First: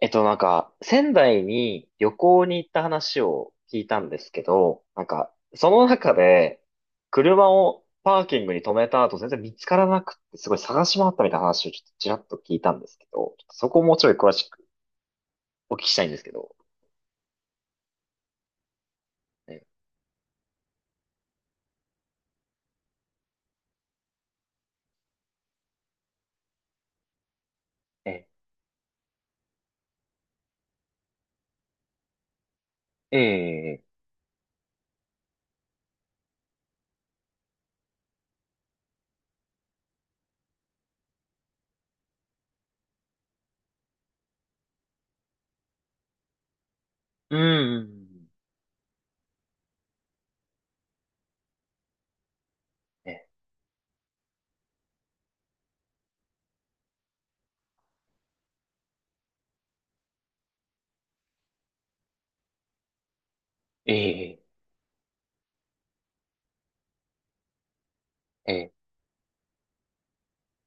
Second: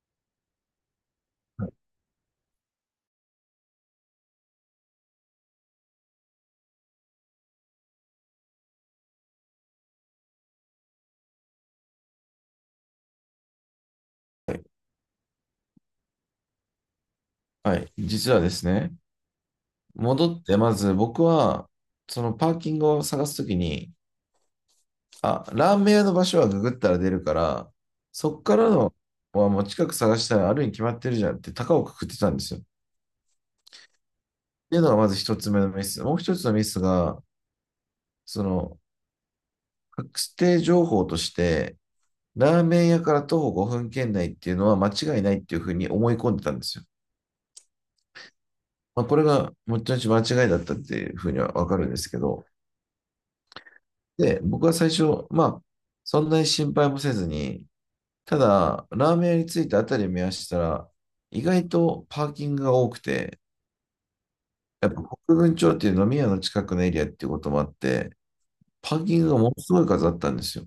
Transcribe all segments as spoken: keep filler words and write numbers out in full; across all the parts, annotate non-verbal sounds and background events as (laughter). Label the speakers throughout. Speaker 1: えっと、なんか、仙台
Speaker 2: はい
Speaker 1: に旅行に行った話を聞いたんですけど、なんか、その中で、車をパーキングに止めた後、全然見つからなくって、すごい探し回ったみたいな話をちょっとちらっと聞いたんですけど、ちょっとそこをもうちょい詳しくお聞きしたいんですけど。
Speaker 2: はい、実はですね、
Speaker 1: え、
Speaker 2: 戻って、まず僕は、そのパーキングを探すときに、あ、ラーメン屋の場所はググったら出るから、
Speaker 1: え、
Speaker 2: そっからのはもう近く探したらあるに決まってるじゃんって高をくくってたんですよ。っ
Speaker 1: ええ、
Speaker 2: ていうのがまず一つ目のミス。もう一つのミスが、その、確定情報として、ラーメン屋から徒歩ごふん圏内っていうのは間違いないっていうふうに思い込んでたんですよ。
Speaker 1: うん、
Speaker 2: まあ、これがもちろん間違いだったっていうふうにはわかるんですけど、
Speaker 1: え、
Speaker 2: で、僕は最初、まあ、そんなに心配もせずに、ただ、ラーメン屋に着いたあたりを見合したら、意外とパーキングが多くて、
Speaker 1: え、え、
Speaker 2: やっぱ国分町っていう飲み屋の近くのエリアっていうこともあって、
Speaker 1: え、
Speaker 2: パーキングがものすごい数あったんですよ。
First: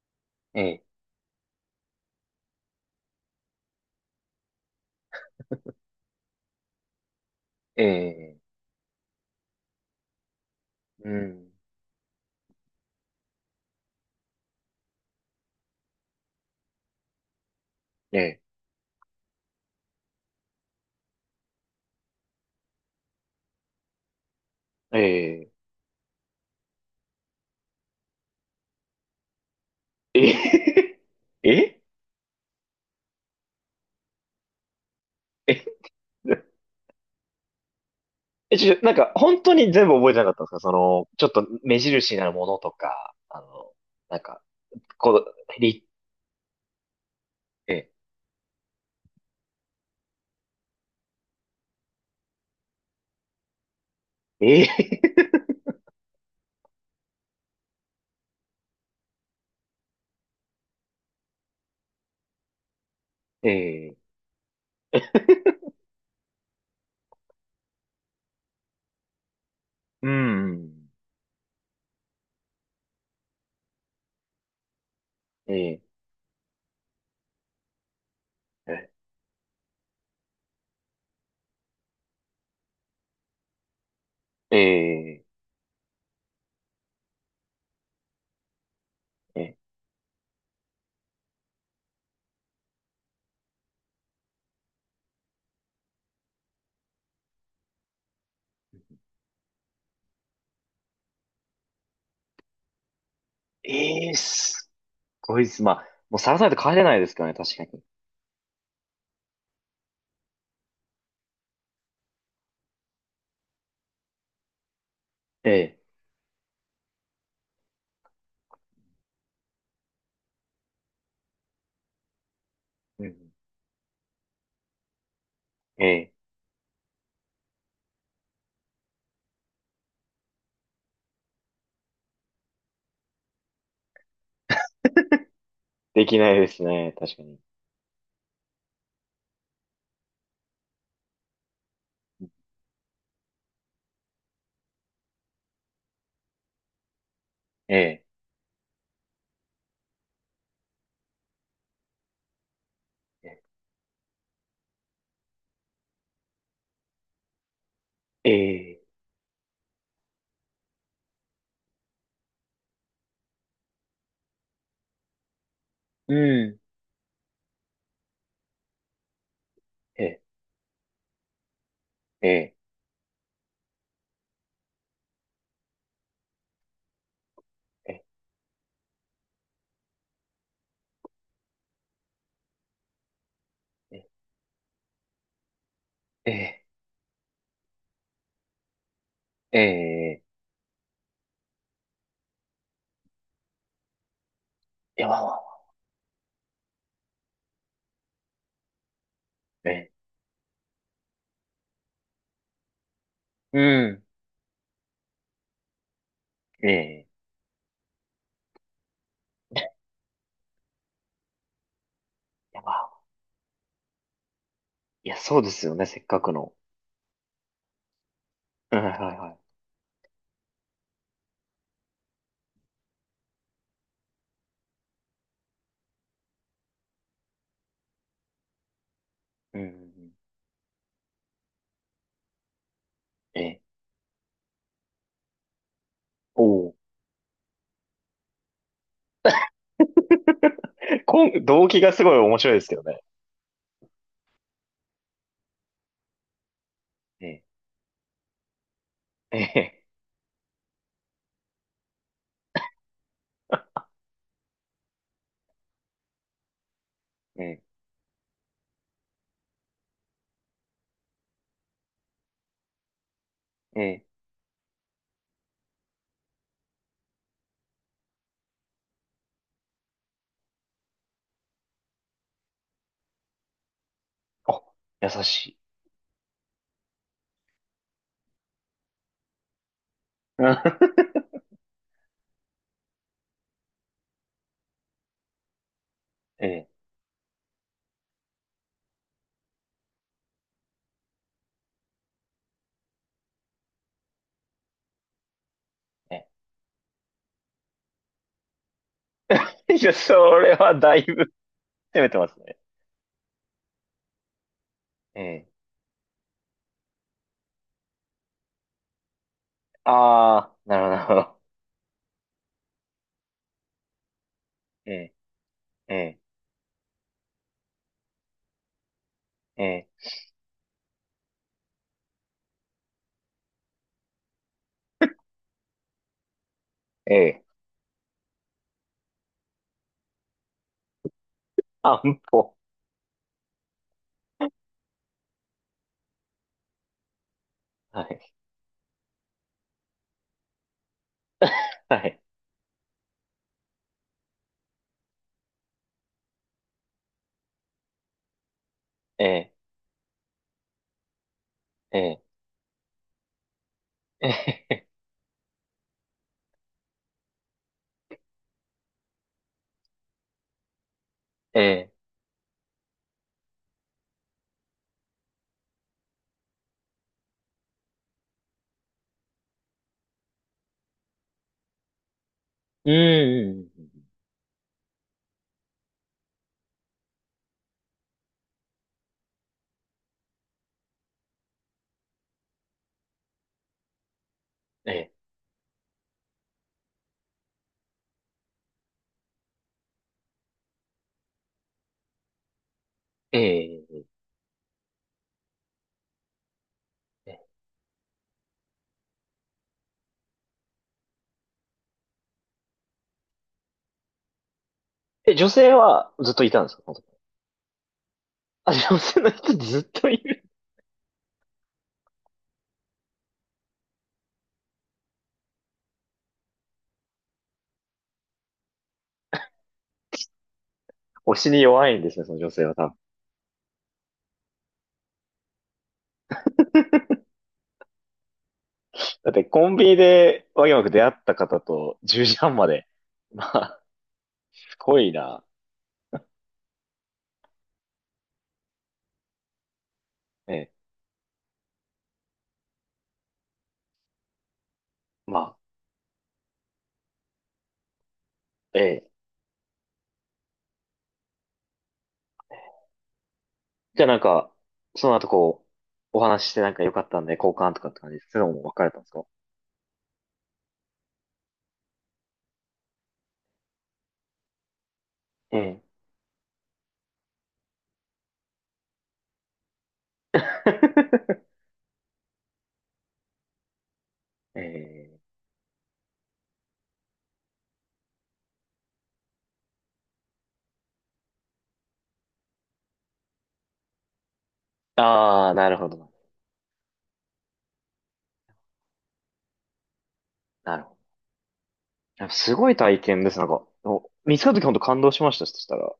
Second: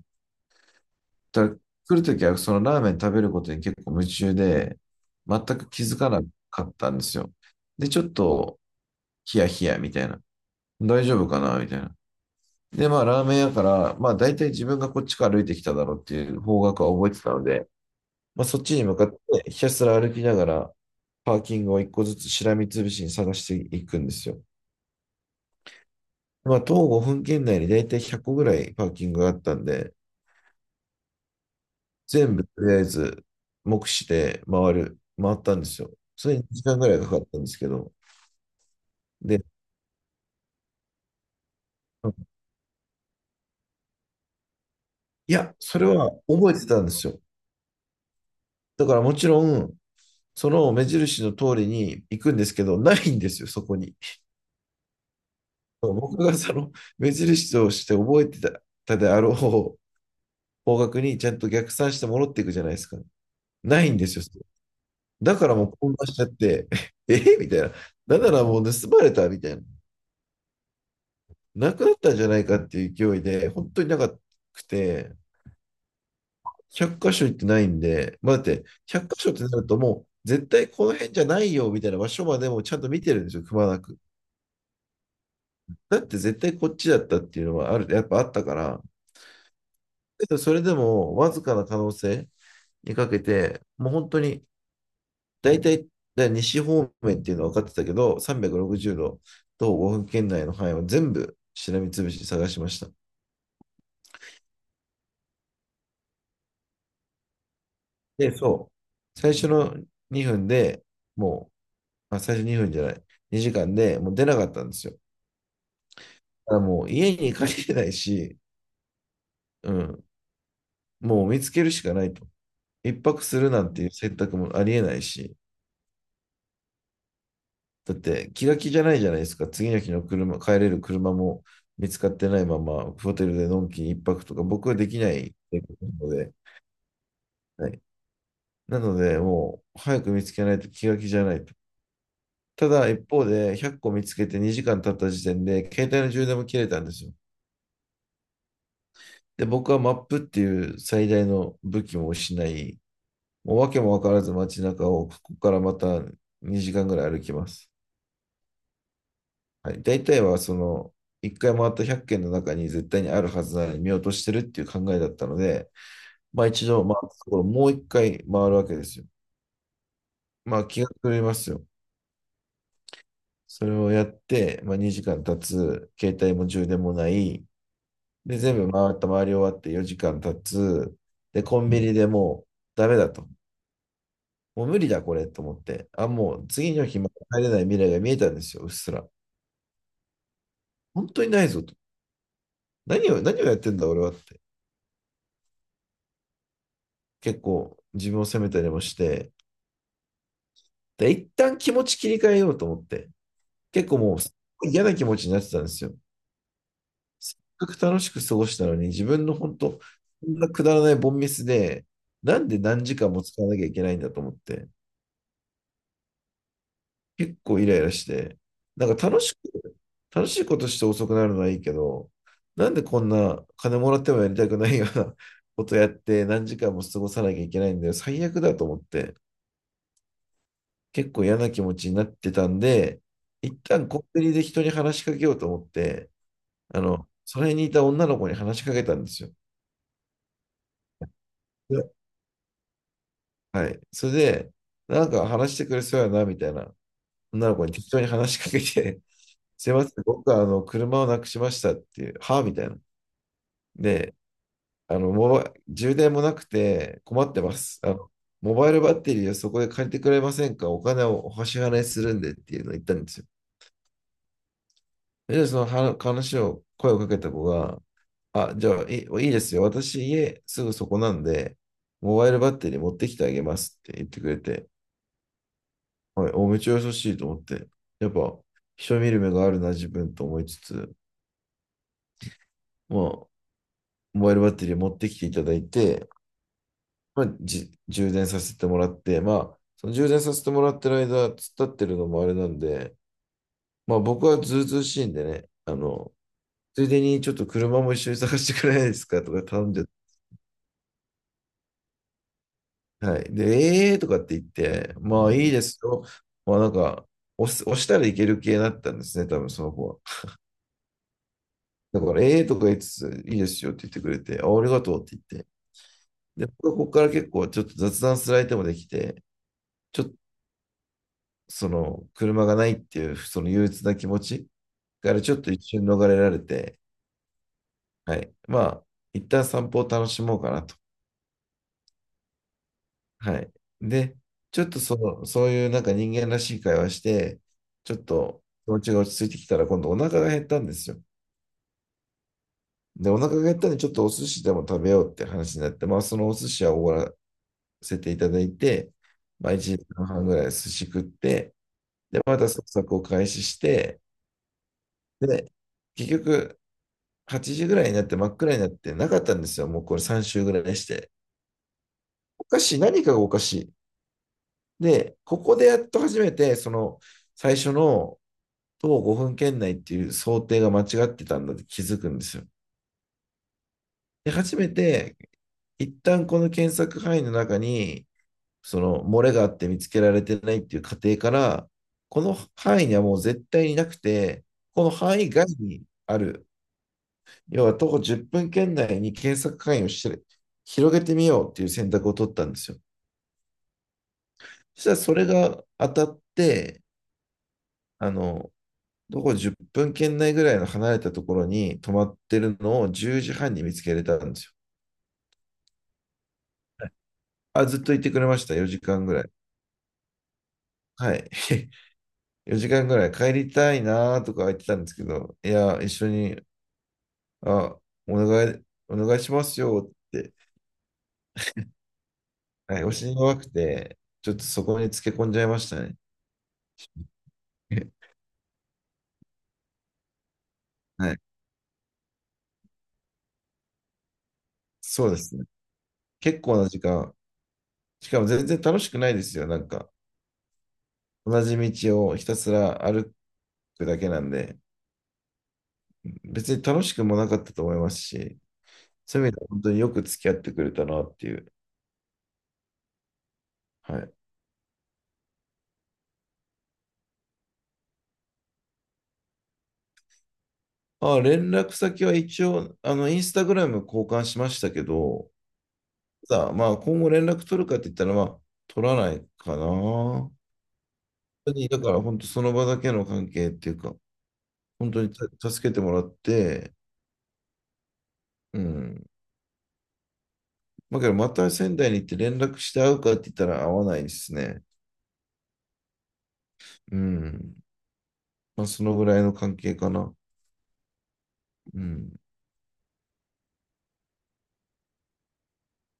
Speaker 1: え、え、
Speaker 2: だから来るときはそのラーメン食べることに結構夢中で、全く気づかなかったんですよ。で、ちょっ
Speaker 1: え、
Speaker 2: とヒヤヒヤみたいな。大
Speaker 1: う
Speaker 2: 丈夫か
Speaker 1: ん、
Speaker 2: なみたいな。で、まあラーメン屋から、まあ大体自分がこっちから歩いてきただろうっていう方角は覚えてたので、
Speaker 1: え、
Speaker 2: まあそっちに向かってひたすら歩きながら、パーキングを一個ずつしらみつぶしに探していくんですよ。
Speaker 1: え、え、
Speaker 2: まあ、徒歩ごふん圏内に大体ひゃっこぐらいパーキングがあったんで、
Speaker 1: え、え、
Speaker 2: 全部とりあえず目視で回る、回ったん
Speaker 1: え、
Speaker 2: ですよ。それに
Speaker 1: え
Speaker 2: にじかんぐらいかかったんですけど、
Speaker 1: え、ちょ、なんか、本
Speaker 2: で、
Speaker 1: 当に全部覚えてなかったんですかその、ちょっと目印になるものとか、あの、なんか、こ
Speaker 2: いや、
Speaker 1: う、
Speaker 2: そ
Speaker 1: り、
Speaker 2: れは覚えてたんですよ。
Speaker 1: え、
Speaker 2: だからもちろん、その目印の通りに行くんですけど、ないんですよ、そこに。(laughs)
Speaker 1: え
Speaker 2: 僕がその目印として覚えてたたであろう方角にちゃんと逆算して戻っていくじゃないですか。
Speaker 1: ー、(laughs)
Speaker 2: ない
Speaker 1: え
Speaker 2: んで
Speaker 1: ー、
Speaker 2: すよ。だからもう混乱しちゃって、(laughs) えみたいな。何ならもう盗まれたみたいな。
Speaker 1: うん、
Speaker 2: なくなったんじゃないかっていう勢いで、本当になかくて、
Speaker 1: えー、
Speaker 2: ひゃく箇所行ってないんで、まあ、だって、
Speaker 1: え、
Speaker 2: ひゃく箇所ってなるともう、絶対この辺じゃないよみたいな場所までもちゃんと見てるんですよ、くまなく。
Speaker 1: え
Speaker 2: だって絶対こっちだったっていうのはある、やっぱあったから、
Speaker 1: ー、え
Speaker 2: けどそれでもわずかな可能性にかけて、もう本当に大体、だ西方面っていうのは分かってたけど、さんびゃくろくじゅうど、とごふん圏内の範囲を全部しらみつぶしに探しました。
Speaker 1: ー、えー、すごいです。まあ、もうさらさないと帰れないですからね、確かに。
Speaker 2: で、そう、最初のにふんでもうまあ、最初にふんじゃない。にじかんでもう出なかったんですよ。だ
Speaker 1: え
Speaker 2: からもう家に帰れないし、うん、もう見つけるしかないと。一
Speaker 1: ー、う
Speaker 2: 泊
Speaker 1: ん、
Speaker 2: するなんていう選択もありえないし、
Speaker 1: え
Speaker 2: だって気が気じゃないじゃないですか。次の日の車、帰れる車も見つかってないまま、ホテルでのんきに一泊とか、僕はできない
Speaker 1: ー、で
Speaker 2: の
Speaker 1: きな
Speaker 2: で、
Speaker 1: いですね、確かに。
Speaker 2: はい。なので、もう早く見つけないと気が気じゃないと。ただ一方でひゃっこ見つけてにじかん経った時点で携帯の充電も切れたんですよ。
Speaker 1: え
Speaker 2: で、僕はマップっていう最大の武器も失い、
Speaker 1: ー、
Speaker 2: もう訳も分からず街中をここからまたにじかんぐらい歩きます。
Speaker 1: え
Speaker 2: はい、大体はそのいっかい回ったひゃく軒の中に絶対にあるはずなのに見落としてるっていう考えだったので、
Speaker 1: ー、
Speaker 2: まあ
Speaker 1: うん、
Speaker 2: 一度回ったところもういっかい回るわけですよ。
Speaker 1: え
Speaker 2: まあ気が狂いますよ。
Speaker 1: ー、え
Speaker 2: それをやって、まあ、にじかん経つ、携帯も充電もない、
Speaker 1: ー、え
Speaker 2: で、全部回った、回り終わってよじかん経つ、で、コンビニでもうダメだと。
Speaker 1: ー、え
Speaker 2: もう無理だ、これと思って。あ、もう
Speaker 1: ー、
Speaker 2: 次の日も帰れない未来が見えたんですよ、うっすら。
Speaker 1: えー、え
Speaker 2: 本当にないぞと。何を、何をやってんだ、俺はって。
Speaker 1: ー、やばわ、
Speaker 2: 結構自分を責めたりもして。
Speaker 1: え
Speaker 2: で、一旦気持ち切り替えようと思って。
Speaker 1: ー、う
Speaker 2: 結構
Speaker 1: ん、
Speaker 2: もうすごい嫌な気持ちになってたんですよ。せ
Speaker 1: え
Speaker 2: っかく楽しく過ごしたのに、自分の本当、こんなくだらないボンミスで、なん
Speaker 1: ー、
Speaker 2: で
Speaker 1: や
Speaker 2: 何時
Speaker 1: ば
Speaker 2: 間も使わなきゃいけないんだと思って。
Speaker 1: いや、そうですよね、せっかくの。
Speaker 2: 結構イライラして、
Speaker 1: うん
Speaker 2: な
Speaker 1: は
Speaker 2: ん
Speaker 1: い
Speaker 2: か
Speaker 1: はい
Speaker 2: 楽し
Speaker 1: は
Speaker 2: く、楽しいことして遅くなるのはいいけど、なんでこんな金もらってもやりたくないような (laughs) ことやって何時間も過ごさなきゃいけないんだよ。最悪だと思って、
Speaker 1: い。うんうんう
Speaker 2: 結構嫌な気持ちになってたんで、
Speaker 1: ん。
Speaker 2: 一
Speaker 1: え、
Speaker 2: 旦コンビニで人に話しかけようと思って、
Speaker 1: おお。
Speaker 2: あの、その辺にいた女の子に話しかけたんですよ。
Speaker 1: (laughs) こん、動
Speaker 2: で
Speaker 1: 機がすごい面白いですけどね。
Speaker 2: はい。それで、なんか話してくれそうやな、みたいな。
Speaker 1: え、
Speaker 2: 女の子に適当に話しかけて、
Speaker 1: え、
Speaker 2: (laughs) すい
Speaker 1: え
Speaker 2: ません、僕はあの、車をなくしましたっていう、はあみたいな。
Speaker 1: え、(laughs)
Speaker 2: で、あの、モバ、充電もなくて困ってます。あの、モバイルバッテリーをそこで借りてくれませんかお金をお支払いするんでっていうのを言ったんですよ。
Speaker 1: ええ、ええ、
Speaker 2: で、そのは話を、声をかけた子が、あ、じゃあ、いい、いいですよ。私、家すぐそこなんで、モバイルバッテリー持ってきてあげますって言ってくれ
Speaker 1: あ、
Speaker 2: て、
Speaker 1: 優しい。
Speaker 2: はい、お、めっちゃ優しいと思って、やっぱ、人見る目があるな、自分と思
Speaker 1: う
Speaker 2: い
Speaker 1: ん
Speaker 2: つつ、まあ、モバイルバッテリー持ってきていただいて、
Speaker 1: (laughs) え、
Speaker 2: まあ、じ充電させてもらって、まあ、その充電させてもらってる間、突っ立ってるのもあれなんで、まあ僕はずうずうしいんでね、あの、
Speaker 1: え、え
Speaker 2: ついでにちょっと車も一緒に探してくれないですかとか頼ん
Speaker 1: え、(laughs) い
Speaker 2: で
Speaker 1: や、それはだいぶ (laughs) 攻めてますね。
Speaker 2: はい。で、ええーとかって言って、
Speaker 1: え
Speaker 2: まあ
Speaker 1: え、
Speaker 2: いいですよ。まあなんか、押す押したらいける系だったんですね、多分その子は。
Speaker 1: あー、なるほど、(laughs) なるほど。
Speaker 2: だから、ええーとか言いつつ、いいですよって言ってくれて、あ、ありがとうっ
Speaker 1: え、
Speaker 2: て言って。
Speaker 1: え、
Speaker 2: で、僕はここから結構ちょっと雑談する相手もできて、
Speaker 1: ええ、
Speaker 2: ちょっとその車がないっていうその憂鬱な気持ちからちょっと一瞬逃れられて、
Speaker 1: ええ、ええ、
Speaker 2: はい。まあ、一旦散歩を楽しもうかなと。
Speaker 1: 安保。
Speaker 2: はい。で、ちょっとその、そういうなんか人間らしい会話して、ちょっ
Speaker 1: はい、
Speaker 2: と気持ちが落ち着いてきたら今度お腹が減ったんですよ。
Speaker 1: はい。
Speaker 2: で、お腹が減ったんでちょっとお寿司でも食べようって話になって、まあそのお寿司はおごらせていただいて、ま
Speaker 1: え、
Speaker 2: あいちじかんはんぐらい寿司食って、
Speaker 1: え、え
Speaker 2: で、
Speaker 1: え、
Speaker 2: また捜索を開始して、
Speaker 1: (laughs) ええ、
Speaker 2: で、結局はちじぐらいになって真っ暗になってなかったんですよ。もうこれさん週ぐらいして。
Speaker 1: ええ、
Speaker 2: おかしい、何かがおかしい。で、ここでやっと初めて、その、最初の徒歩ごふん圏内っていう想定が間違ってたんだって気づくんですよ。
Speaker 1: うん、うんうん
Speaker 2: で、初めて、一旦この検索範囲の中に、その漏れがあって見つけられてないっていう過程から、この範囲にはもう絶対になくて、この
Speaker 1: うん、え、
Speaker 2: 範囲外にある、要は徒歩じゅっぷん圏内に検索範囲をして広げてみようっていう選択を取ったんですよ。
Speaker 1: え、え
Speaker 2: そしたらそれが当たって、
Speaker 1: え、
Speaker 2: あの、どこじゅっぷん圏内ぐらいの離れたところに泊まってるのをじゅうじはんに見つけれたんですよ。
Speaker 1: え、女性はずっといたんですか？
Speaker 2: あ、ずっといてくれました、
Speaker 1: あ、
Speaker 2: 4時
Speaker 1: 女
Speaker 2: 間ぐ
Speaker 1: 性
Speaker 2: らい。
Speaker 1: の人ずっといる。
Speaker 2: はい。(laughs) よじかんぐらい帰りたいなーとか言ってたんですけど、いや、一緒に、あ、お願い、お願いしますよって、
Speaker 1: 推しに弱いんですね、その女性は
Speaker 2: はい、
Speaker 1: 多
Speaker 2: お
Speaker 1: 分。
Speaker 2: 尻が弱くて、ちょっとそこにつけ込んじゃいましたね。(laughs)
Speaker 1: だってコンビニでわけわく出会っ
Speaker 2: はい。
Speaker 1: た方とじゅうじはんまで。(laughs) まあ、すご
Speaker 2: そう
Speaker 1: い
Speaker 2: です
Speaker 1: な。
Speaker 2: ね。結構な時間。しかも全然楽しくないですよ。なんか、
Speaker 1: ええ。
Speaker 2: 同じ道をひたすら歩くだけなんで、
Speaker 1: まあ、
Speaker 2: 別に楽しくもなかったと思いますし、
Speaker 1: ええ。
Speaker 2: そういう意味では本当によく付き合ってくれたなっていう。は
Speaker 1: じゃあ
Speaker 2: い。
Speaker 1: なんか、その後こう、お話ししてなんか良かったんで交換とかって感じです、そういうのも別れたんですか？
Speaker 2: あ、連絡先は一応、あの、インスタグラム交換しましたけど、
Speaker 1: ええ。
Speaker 2: ただ、まあ、今後連絡取るかって言ったら、まあ、取らないかな。本
Speaker 1: (laughs)
Speaker 2: 当に、だから本当その場だけの関係っていうか、
Speaker 1: え
Speaker 2: 本当に
Speaker 1: え。
Speaker 2: た助けてもらって、うん。まあ、けど、また仙台に行って連絡して会うかって言ったら会わないですね。
Speaker 1: ああ、なるほど。
Speaker 2: うん。まあ、そのぐらいの関係かな。
Speaker 1: なるほど。
Speaker 2: うん。
Speaker 1: やっぱすごい体験です。なんか、お見つかった時本当感動しました、そしたら。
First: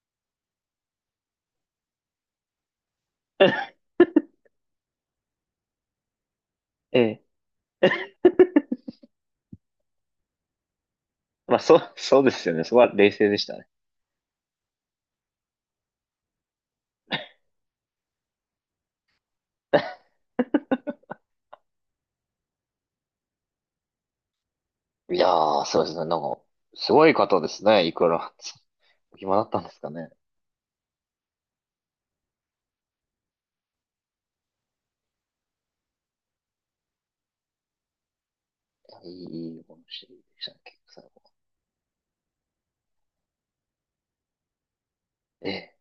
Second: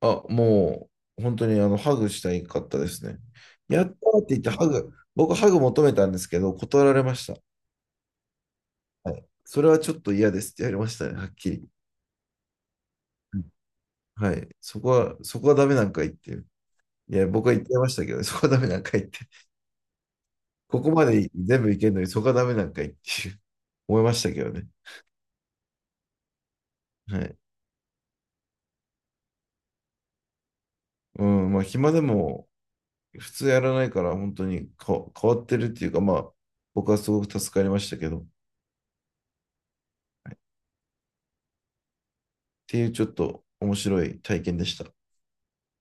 Speaker 2: あ、もう、本当にあの、ハグしたいかったですね。
Speaker 1: (laughs)
Speaker 2: やったーって言ってハグ、僕ハグ求めたんですけど、断ら
Speaker 1: え
Speaker 2: れま
Speaker 1: え。
Speaker 2: した。はい。それはちょっと嫌ですって言われましたね、はっき
Speaker 1: まあ、
Speaker 2: り。
Speaker 1: そう、そうですよね。そこは冷静で
Speaker 2: う
Speaker 1: し
Speaker 2: ん
Speaker 1: たね。
Speaker 2: はい。そこは、そこはダメなんか言っていう。いや、僕は言ってましたけどね (laughs) そこはダメなんか言って。ここまで全部いけるのに、そこはダメなんか言っていう (laughs) 思いましたけどね。
Speaker 1: いやー、そうですね。なんか、すごい
Speaker 2: はい。
Speaker 1: 方ですね。いくら。(laughs) お暇だったんですかね。
Speaker 2: うん、まあ、暇でも、普通やらないから、本当にか変わってるっていうか、まあ、僕はすごく助かりましたけど、っ
Speaker 1: いやいい、いいお話でしたね、結構最後。
Speaker 2: ていうちょっと面白い体験でした。
Speaker 1: ええ